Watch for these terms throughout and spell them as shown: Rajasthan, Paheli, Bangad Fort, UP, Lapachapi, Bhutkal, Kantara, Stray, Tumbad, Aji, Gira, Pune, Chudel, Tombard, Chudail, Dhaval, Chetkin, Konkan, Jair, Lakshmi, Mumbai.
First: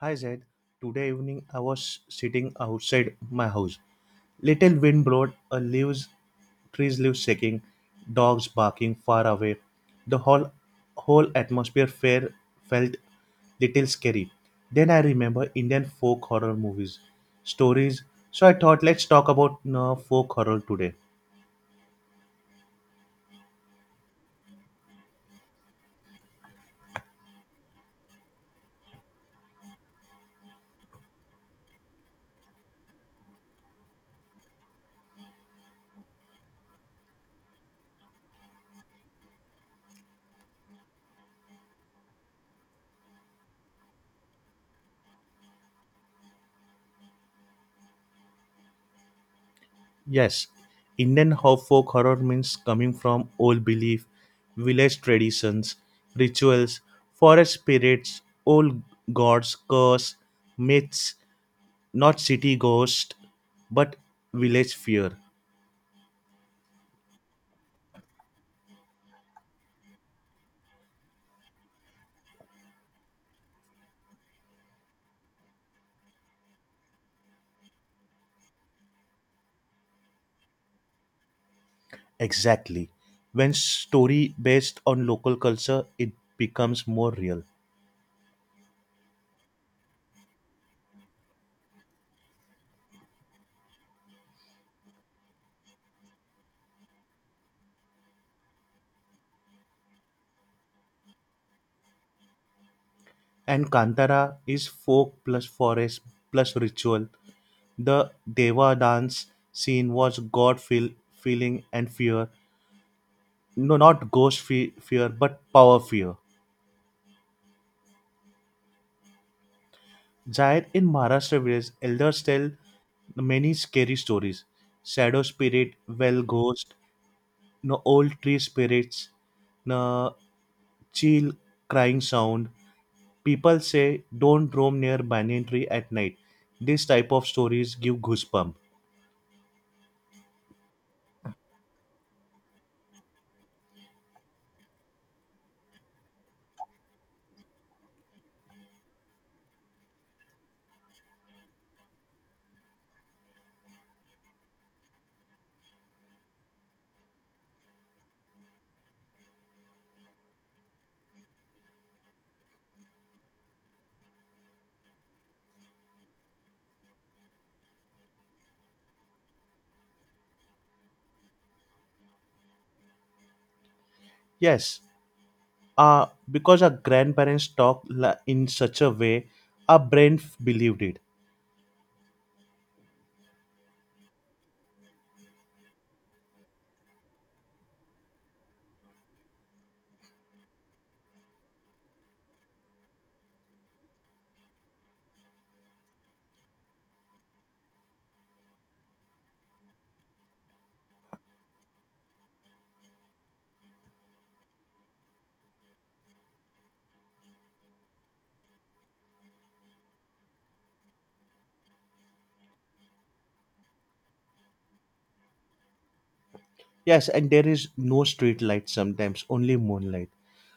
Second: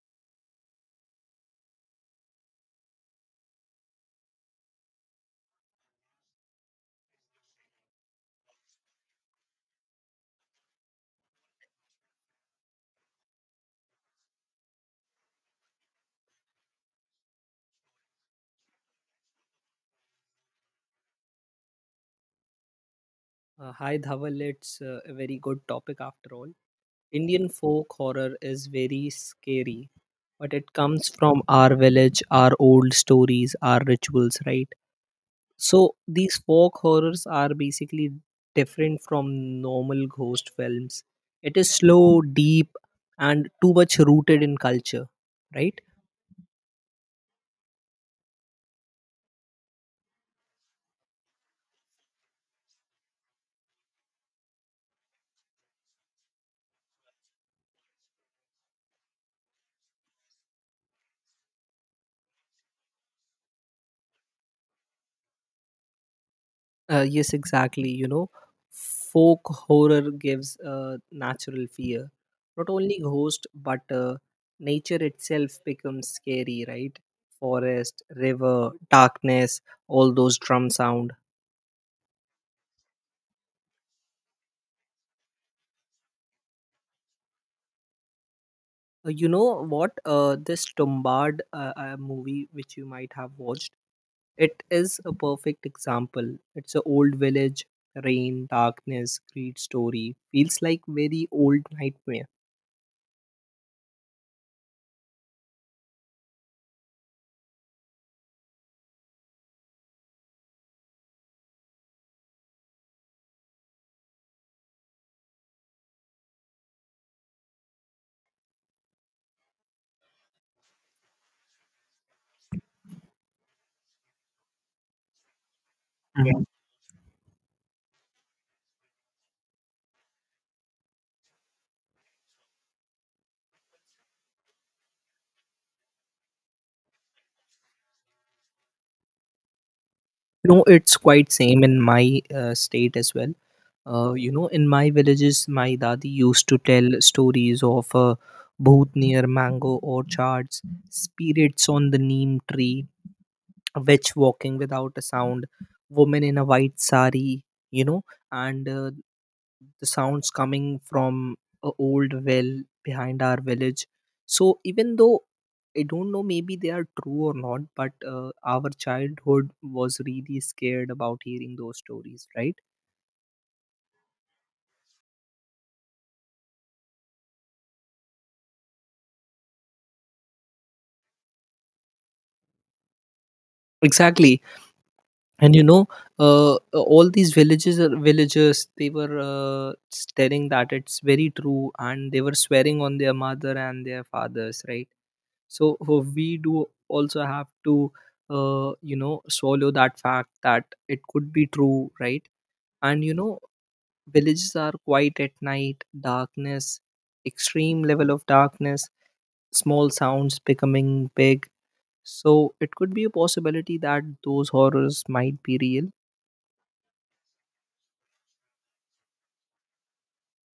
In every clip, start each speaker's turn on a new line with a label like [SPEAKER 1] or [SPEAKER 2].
[SPEAKER 1] Hi Zaid, today evening I was sitting outside my house. Little wind blowed, a leaves, trees leaves shaking, dogs barking far away. The whole atmosphere fair felt little scary. Then I remember Indian folk horror movies, stories. So I thought let's talk about folk horror today.
[SPEAKER 2] Hi Dhaval, it's a very good topic after all. Indian folk horror is very scary, but it comes from our village, our old stories, our rituals, right? So these folk horrors are basically different from normal ghost films. It is slow, deep, and too much rooted in culture, right?
[SPEAKER 1] Yes, Indian folk horror means coming from old belief, village traditions, rituals, forest spirits, old gods, curse, myths, not city ghost, but village fear.
[SPEAKER 2] Yes, exactly. You know, folk horror gives natural fear. Not only ghost, but nature itself becomes scary, right? Forest, river, darkness, all those drum sound.
[SPEAKER 1] Exactly. When story based on local culture, it becomes more real.
[SPEAKER 2] You know what? This Tombard movie, which you might have watched, it is a perfect example. It's an old village, rain, darkness, greed story. Feels like very old nightmare
[SPEAKER 1] And Kantara is folk plus forest plus ritual. The Deva dance scene was God feeling and fear, no, not ghost fear, but power fear. Jair in Maharashtra village, elders tell many scary stories. Shadow spirit, well ghost, no old tree spirits, no chill crying sound. People say don't roam near banyan tree at night. This type of stories give goosebump.
[SPEAKER 2] you know It's quite same in my state as well. You know, in my villages, my dadi used to tell stories of bhoot near mango orchards, spirits on the neem tree, a witch walking without a sound, woman in a white sari, you know, and the sounds coming from a old well behind our village. So even though I don't know maybe they are true or not, but our childhood was really scared about hearing those stories, right?
[SPEAKER 1] Yes, because our grandparents talked in such a way, our brain believed it.
[SPEAKER 2] Exactly. And you know, uh, all these villagers, they were telling that it's very true, and they were swearing on their mother and their fathers, right? So we do also have to you know, swallow that fact that it could be true, right? And you know, villages are quiet at night, darkness, extreme level of darkness, small sounds becoming big. So it could be a possibility that those horrors might be real.
[SPEAKER 1] Yes, and there is no street light sometimes, only moonlight.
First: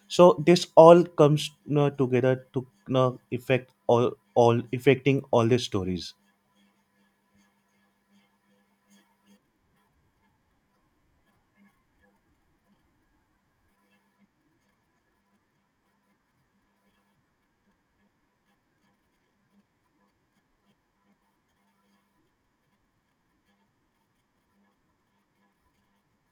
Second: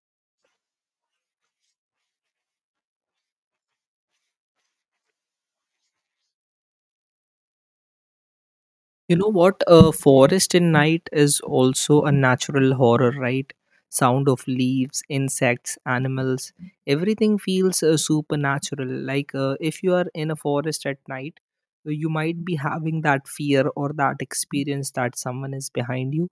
[SPEAKER 1] So this all comes, together to, affect all affecting all the stories.
[SPEAKER 2] You know what? A forest in night is also a natural horror, right? Sound of leaves, insects, animals, everything feels supernatural. Like if you are in a forest at night, you might be having that fear or that experience that someone is behind you.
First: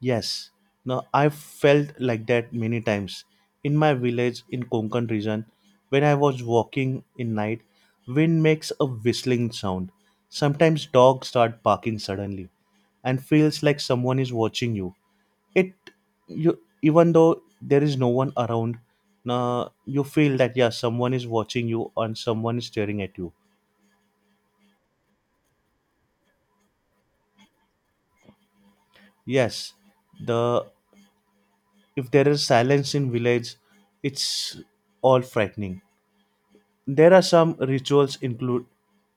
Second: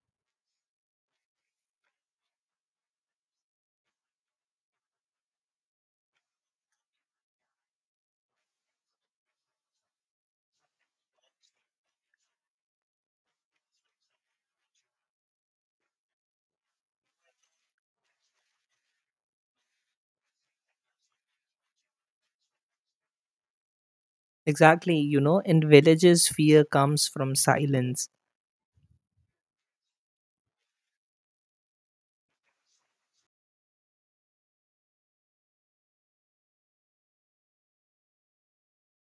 [SPEAKER 1] Yes, now I've felt like that many times in my village in Konkan region. When I was walking in night, wind makes a whistling sound. Sometimes dogs start barking suddenly, and feels like someone is watching you. it you, even though there is no one around, you feel that, yeah, someone is watching you and someone is staring at you.
[SPEAKER 2] Exactly. You know, in villages, fear comes from silence.
[SPEAKER 1] Yes, the if there is silence in village, it's all frightening. There are some rituals include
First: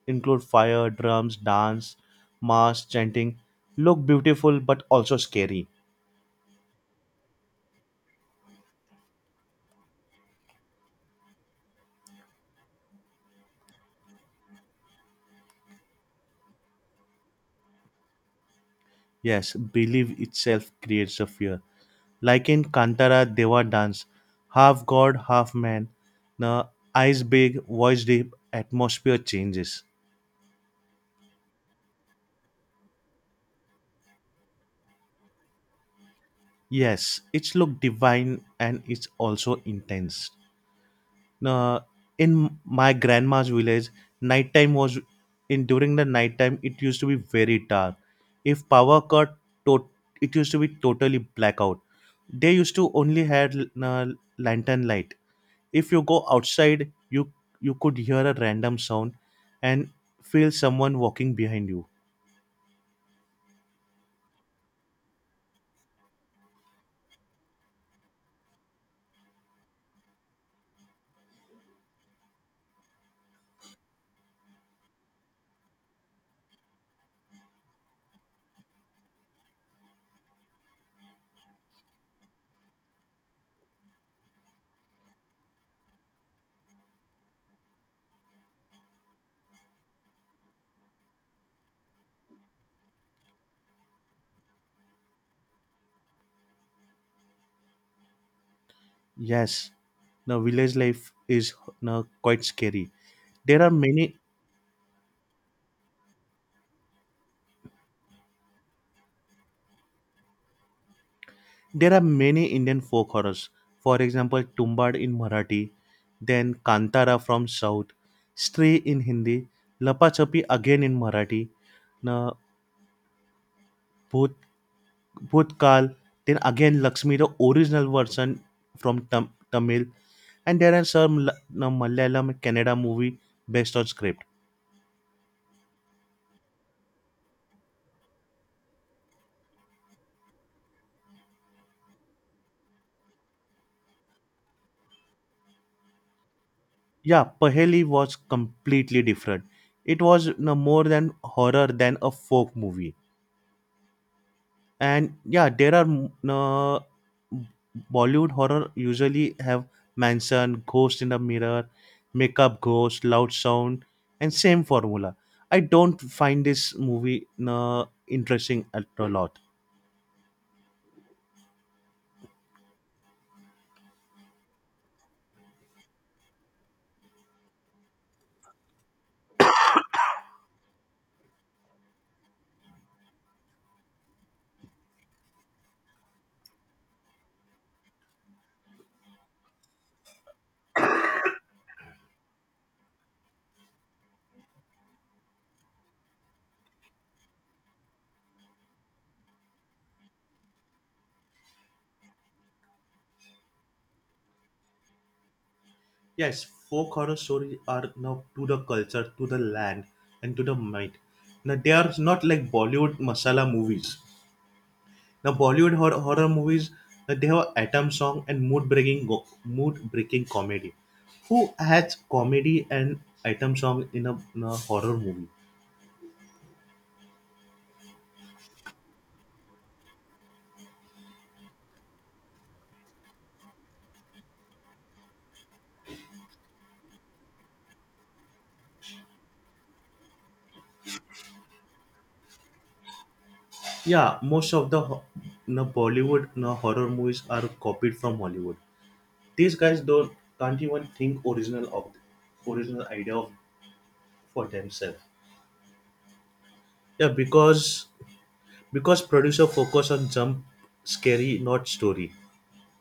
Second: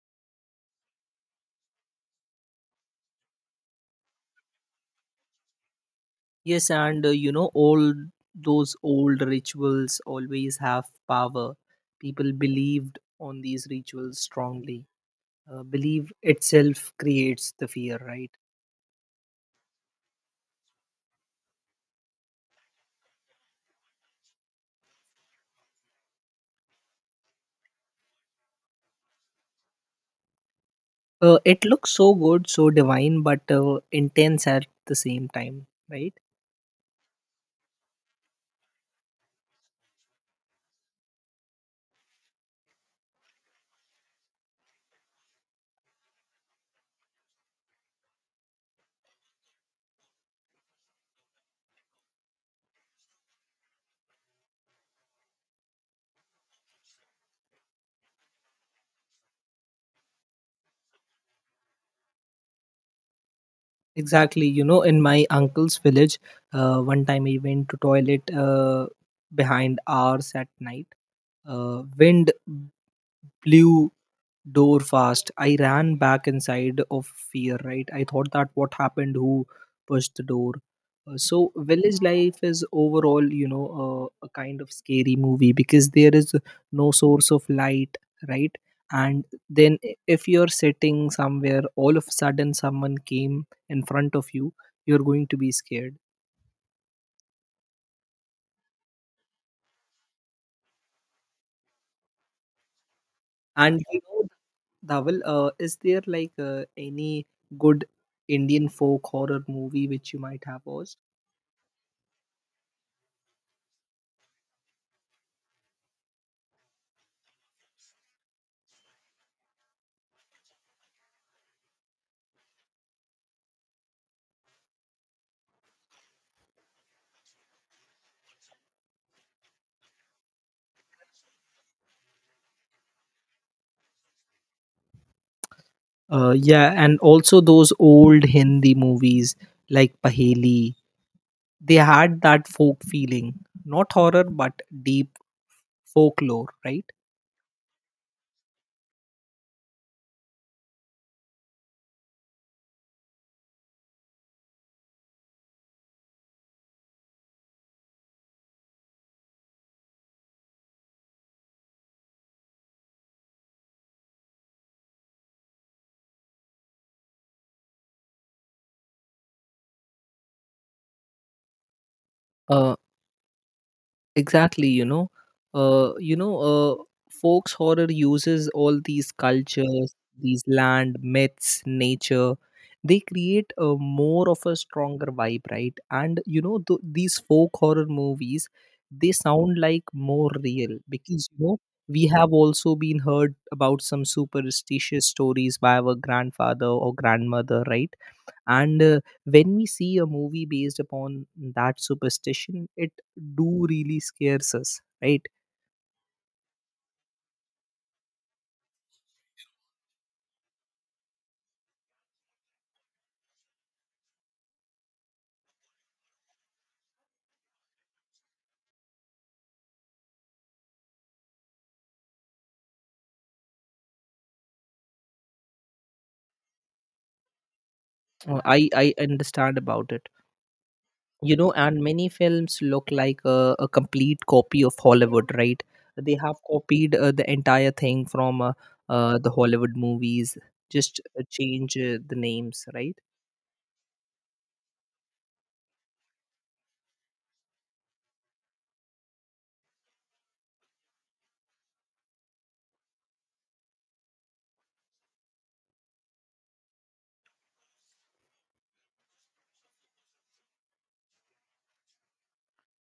[SPEAKER 1] include fire drums dance, mass chanting, look beautiful but also scary.
[SPEAKER 2] Yes, and you know, all those old rituals always have power. People believed on these rituals strongly. Belief itself creates the fear, right?
[SPEAKER 1] Yes, belief itself creates a fear, like in Kantara Deva dance, half god, half man, the eyes big, voice deep, atmosphere changes.
[SPEAKER 2] It looks so good, so divine, but intense at the same time, right?
[SPEAKER 1] Yes, it's look divine and it's also intense. Now, in my grandma's village, nighttime was in during the nighttime it used to be very dark. If power cut, tot it used to be totally blackout. They used to only had uh, lantern light. If you go outside, you could hear a random sound and feel someone walking behind you.
[SPEAKER 2] Exactly. You know, in my uncle's village, one time he went to toilet behind hours at night. Wind blew door fast. I ran back inside of fear, right? I thought that what happened, who pushed the door. So, village life is overall, you know, a kind of scary movie because there is no source of light, right? And then, if you're sitting somewhere, all of a sudden someone came in front of you, you're going to be scared.
[SPEAKER 1] Yes, now village life is now quite scary. there are
[SPEAKER 2] And, you
[SPEAKER 1] many
[SPEAKER 2] know, Dhaval, is there like any good Indian folk horror movie which you might have watched?
[SPEAKER 1] there are many Indian folk horrors. For example, Tumbad in Marathi, then Kantara from south, Stray in Hindi, Lapachapi again in Marathi, now Bhutkal, then again Lakshmi, the original version from Tamil, and there are some no, Malayalam and Kannada movie based on script.
[SPEAKER 2] Yeah, and also those old Hindi movies like Paheli, they had that folk feeling, not horror but deep folklore, right?
[SPEAKER 1] Yeah, Paheli was completely different. It was no more than horror than a folk movie. And yeah, there are Bollywood horror usually have mansion ghost in the mirror, makeup ghost, loud sound, and same formula. I don't find this movie interesting at a lot.
[SPEAKER 2] Uh, exactly. You know, folks horror uses all these cultures, these land myths, nature. They create a more of a stronger vibe, right? And you know, these folk horror movies, they sound like more real, because you know, we have also been heard about some superstitious stories by our grandfather or grandmother, right? And when we see a movie based upon that superstition, it do really scares us, right?
[SPEAKER 1] Yes, folk horror stories are now to the culture, to the land, and to the mind. Now they are not like Bollywood masala movies. Now Bollywood horror movies, they have atom song and mood breaking comedy. Who adds comedy and item song in a horror movie?
[SPEAKER 2] I understand about it. You know, and many films look like a complete copy of Hollywood, right? They have copied the entire thing from the Hollywood movies, just change the names, right?
[SPEAKER 1] Yeah, most of the Bollywood, horror movies are copied from Hollywood. These guys don't can't even think original idea of, for themselves. Yeah, because producer focus on jump scary, not story.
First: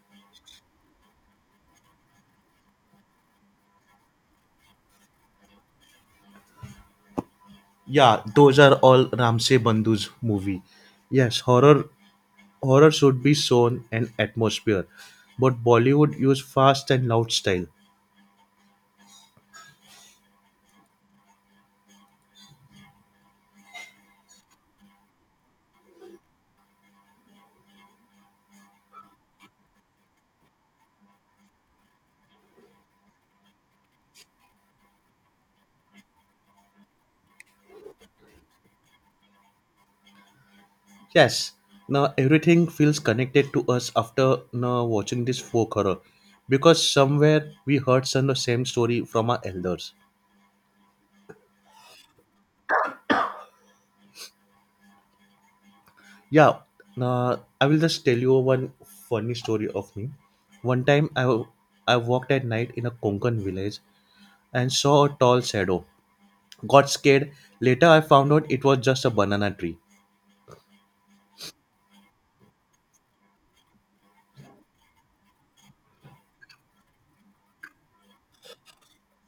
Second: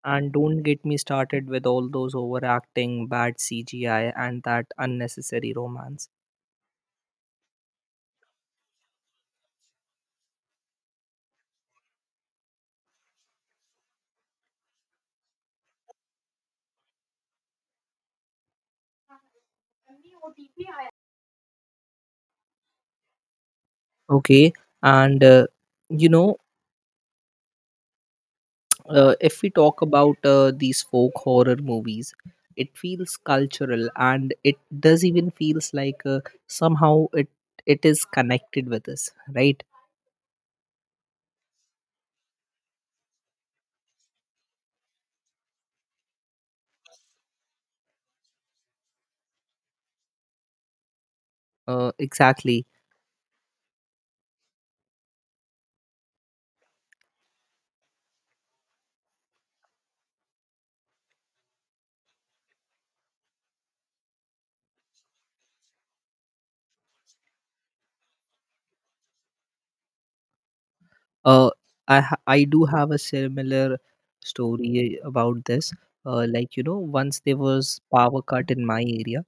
[SPEAKER 2] And don't get me started with all those overacting, bad CGI, and that unnecessary romance.
[SPEAKER 1] Yeah, those are all Ramse Bandhu's movie. Yes, Horror should be shown an atmosphere, but Bollywood used fast and loud style.
[SPEAKER 2] Okay, and you know, if we talk about these folk horror movies, it feels cultural, and it does even feels like somehow it is connected with us, right?
[SPEAKER 1] Yes, now everything feels connected to us after now watching this folk horror, because somewhere we heard some the same story from our elders.
[SPEAKER 2] Exactly.
[SPEAKER 1] Yeah, now I will just tell you one funny story of me. One time I walked at night in a Konkan village and saw a tall shadow. Got scared. Later I found out it was just a banana tree.
[SPEAKER 2] Uh, i ha- i do have a similar story about this. Like you know, once there was power cut in my area.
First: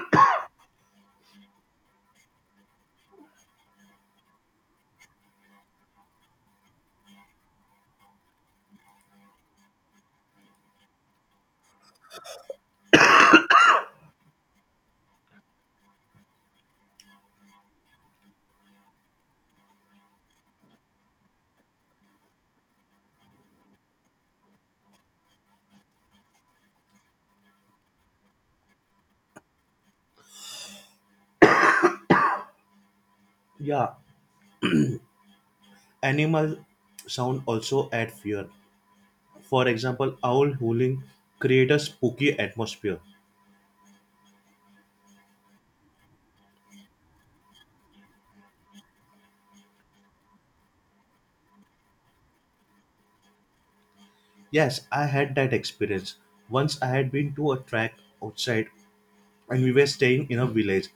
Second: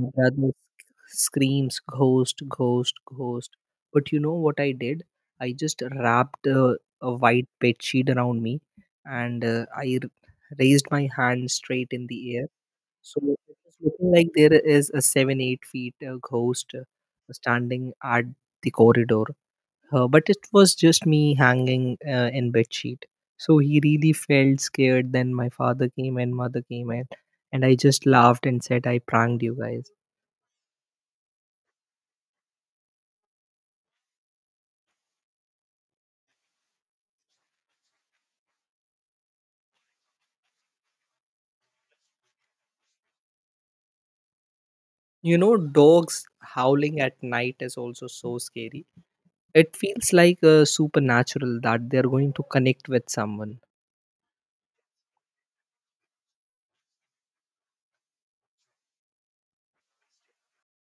[SPEAKER 2] My brother screams, ghost, ghost, ghost, but you know what I did, I just wrapped a white bed sheet around me, and raised my hand straight in the air. So it was looking like there is a 7-8 feet ghost standing at the corridor, but it was just me hanging in bed sheet. So he really felt scared. Then my father came and mother came, and I just laughed and said I pranked you guys.
[SPEAKER 1] Yeah, animal sound also add fear. For example, owl howling create a spooky atmosphere.
[SPEAKER 2] You know, dogs howling at night is also so scary. It feels like supernatural that they're going to connect with someone.
[SPEAKER 1] Yes, I had that experience. Once I had been to a track outside, and we were staying in a village,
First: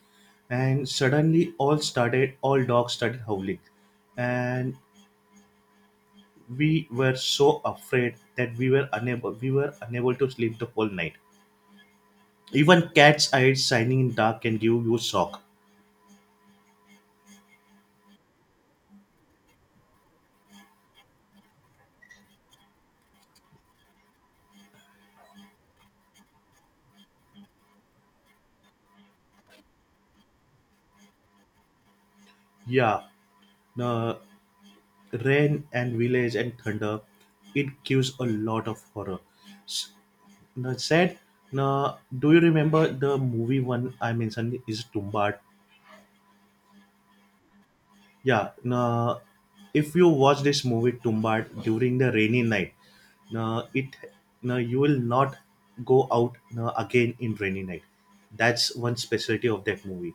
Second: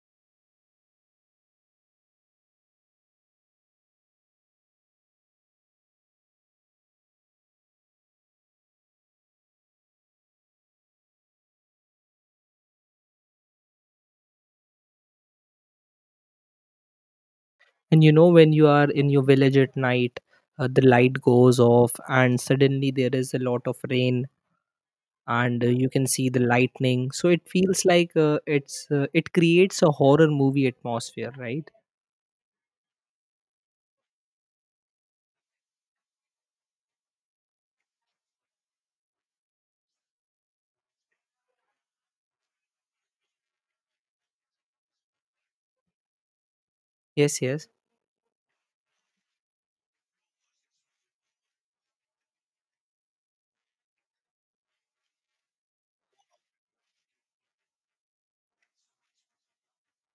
[SPEAKER 1] and suddenly all dogs started howling, and we were so afraid that we were unable to sleep the whole night. Even cat's eyes shining in dark can give you shock.
[SPEAKER 2] And you know, when you are in your village at night, the light goes off, and suddenly there is a lot of rain, and you can see the lightning. So it feels like it creates a horror movie atmosphere, right?
[SPEAKER 1] Yeah, no, rain and village and thunder, it gives a lot of horror. S- now said now do you remember the movie, one I mentioned is Tumbad?
[SPEAKER 2] Yes, yes.
[SPEAKER 1] Yeah, now if you watch this movie Tumbad during the rainy night, now it now you will not go out now again in rainy night. That's one specialty of that movie.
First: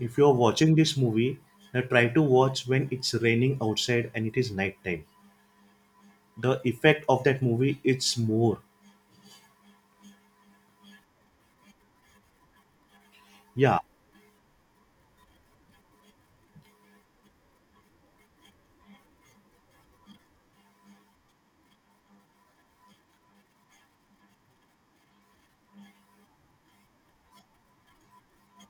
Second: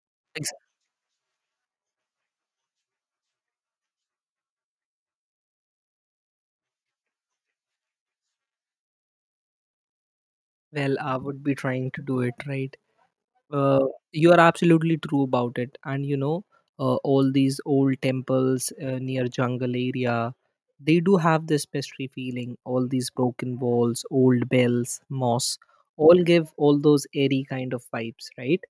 [SPEAKER 1] If you're
[SPEAKER 2] Ex-
[SPEAKER 1] watching this movie, now try to watch when it's raining outside and it is nighttime. The effect of that movie, it's more.
[SPEAKER 2] Well, I would be trying to do it, right?
[SPEAKER 1] Yeah.
[SPEAKER 2] Uh, you are absolutely true about it. And you know, all these old temples near jungle area, they do have this pestry feeling. All these broken walls, old bells, moss, all give all those airy kind of vibes, right?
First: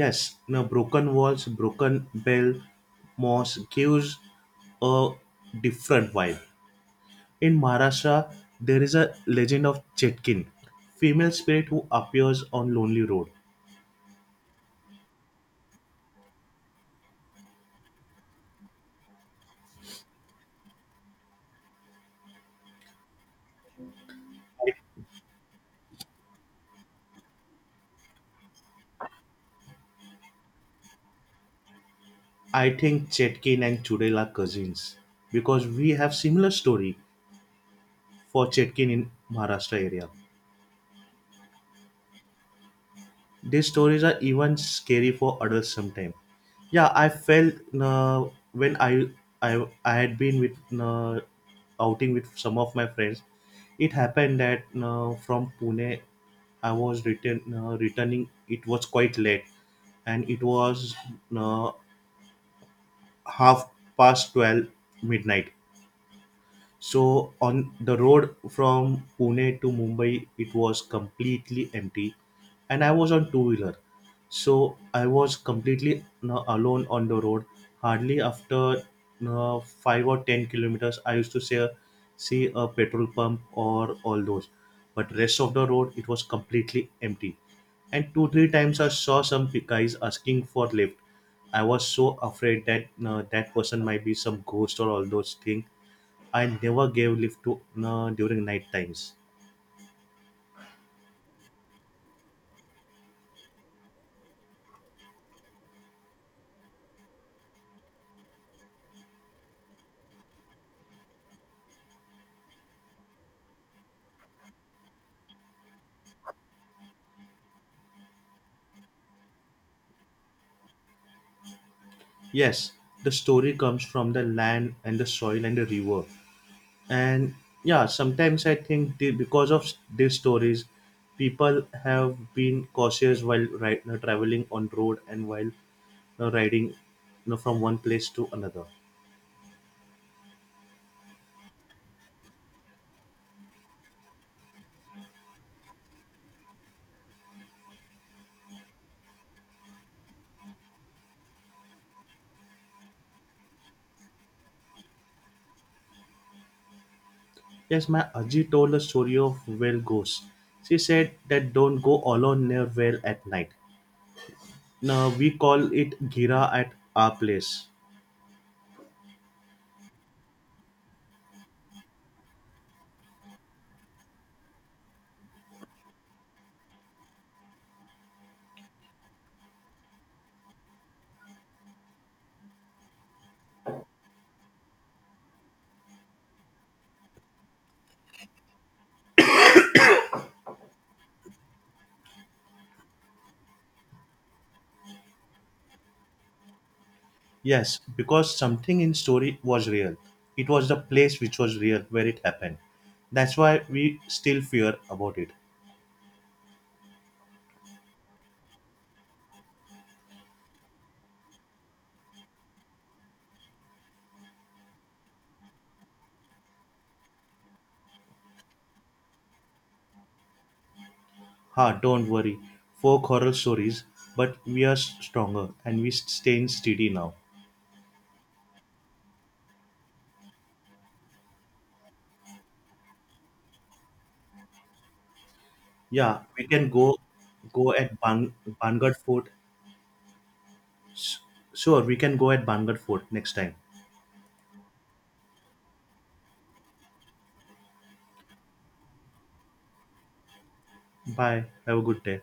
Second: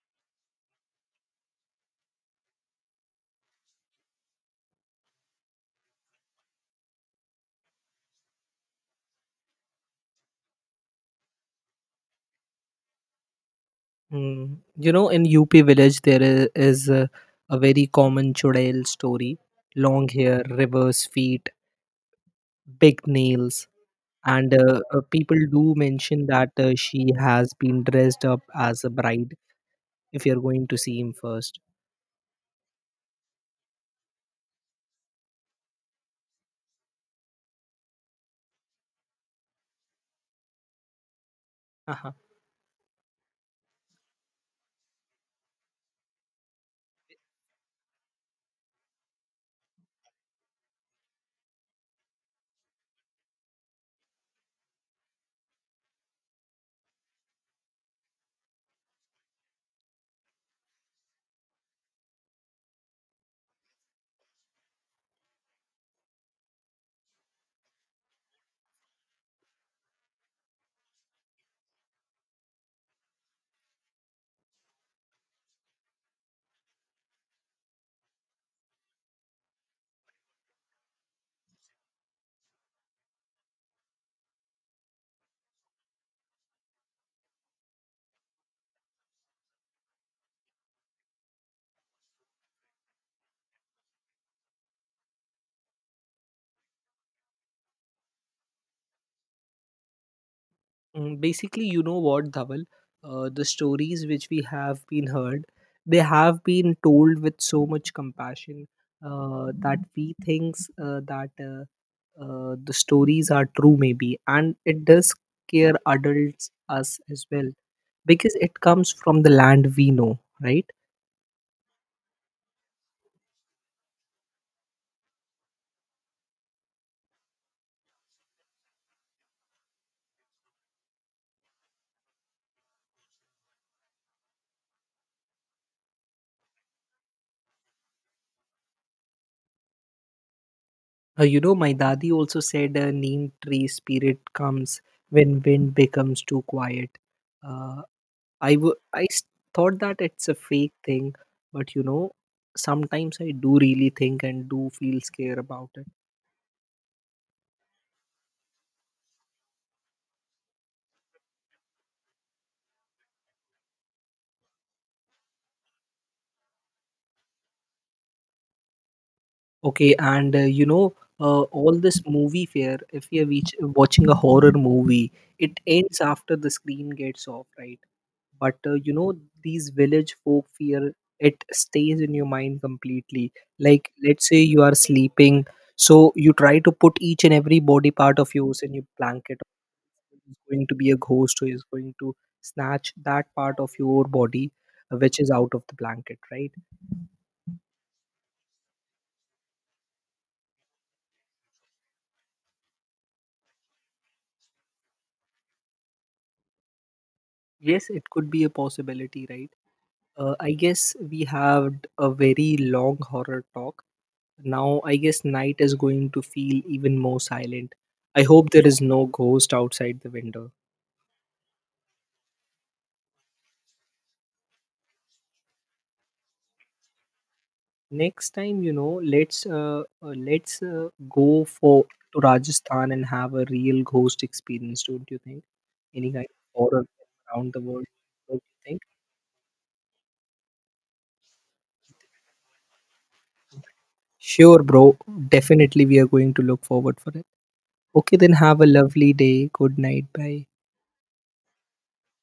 [SPEAKER 1] Yes, now broken walls, broken bell, moss gives a different vibe. In Maharashtra, there is a legend of Chetkin, female spirit who appears on lonely road.
[SPEAKER 2] Mm. You know, in UP village, there is a very common Chudail story, long hair, reverse feet, big nails. And people do mention that she has been dressed up as a bride if you're going to see him first.
[SPEAKER 1] I think Chetkin and Chudel are cousins because we have similar story for Chetkin in Maharashtra area.
[SPEAKER 2] Uh-huh.
[SPEAKER 1] These stories are even scary for adults sometimes. Yeah, I felt uh, when I had been with uh, outing with some of my friends. It happened that from Pune I was returning. It was quite late, and it was uh, half past twelve midnight. So on the road from Pune to Mumbai, it was completely empty, and I was on two wheeler. So I was completely you alone on the road. Hardly after you 5 or 10 kilometers, I used to see a petrol pump or all those. But rest of the road, it was completely empty. And two three times I saw some guys asking for lift. I was so afraid that person might be some ghost or all those things. I never gave lift to during night times.
[SPEAKER 2] Mm, basically, you know what, Dhaval? The stories which we have been heard, they have been told with so much compassion that we think that the stories are true, maybe. And it does scare adults, us as well, because it comes from the land we know, right?
[SPEAKER 1] Yes, the story comes from the land and the soil and the river. And yeah, sometimes I think because of these stories, people have been cautious while traveling on road and while riding, from one place to another.
[SPEAKER 2] You know, my daddy also said a neem tree spirit comes when wind becomes too quiet. Uh, I thought that it's a fake thing, but you know, sometimes I do really think and do feel scared about it.
[SPEAKER 1] Yes, my Aji told a story of whale ghosts. She said that don't go alone near whale at night. Now we call it Gira at our place.
[SPEAKER 2] Okay, and you know, all this movie fare, if you're watching a horror movie, it ends after the screen gets off, right? But you know, these village folk fear, it stays in your mind completely. Like, let's say you are sleeping, so you try to put each and every body part of yours in your blanket is going to be a ghost who is going to snatch that part of your body which is out of the blanket, right?
[SPEAKER 1] Yes, because something in story was real. It was the place which was real where it happened. That's why we still fear about it.
[SPEAKER 2] Yes, it could be a possibility, right? I guess we have a very long horror talk. Now, I guess night is going to feel even more silent. I hope there is no ghost outside the window.
[SPEAKER 1] Ha, don't worry. Folk horror stories, but we are stronger and we stay in steady now.
[SPEAKER 2] Next time, you know, let's go for to Rajasthan and have a real ghost experience. Don't you think? Any
[SPEAKER 1] Yeah,
[SPEAKER 2] kind of
[SPEAKER 1] we can
[SPEAKER 2] horror
[SPEAKER 1] go
[SPEAKER 2] around the
[SPEAKER 1] go
[SPEAKER 2] world,
[SPEAKER 1] at Ban-
[SPEAKER 2] don't you think?
[SPEAKER 1] Bangad Fort. S- Sure, we can go at Bangad Fort next time.
[SPEAKER 2] Sure, bro. Definitely, we are going to look forward for it. Okay, then have a lovely day. Good night. Bye.
[SPEAKER 1] Bye. Have a good day.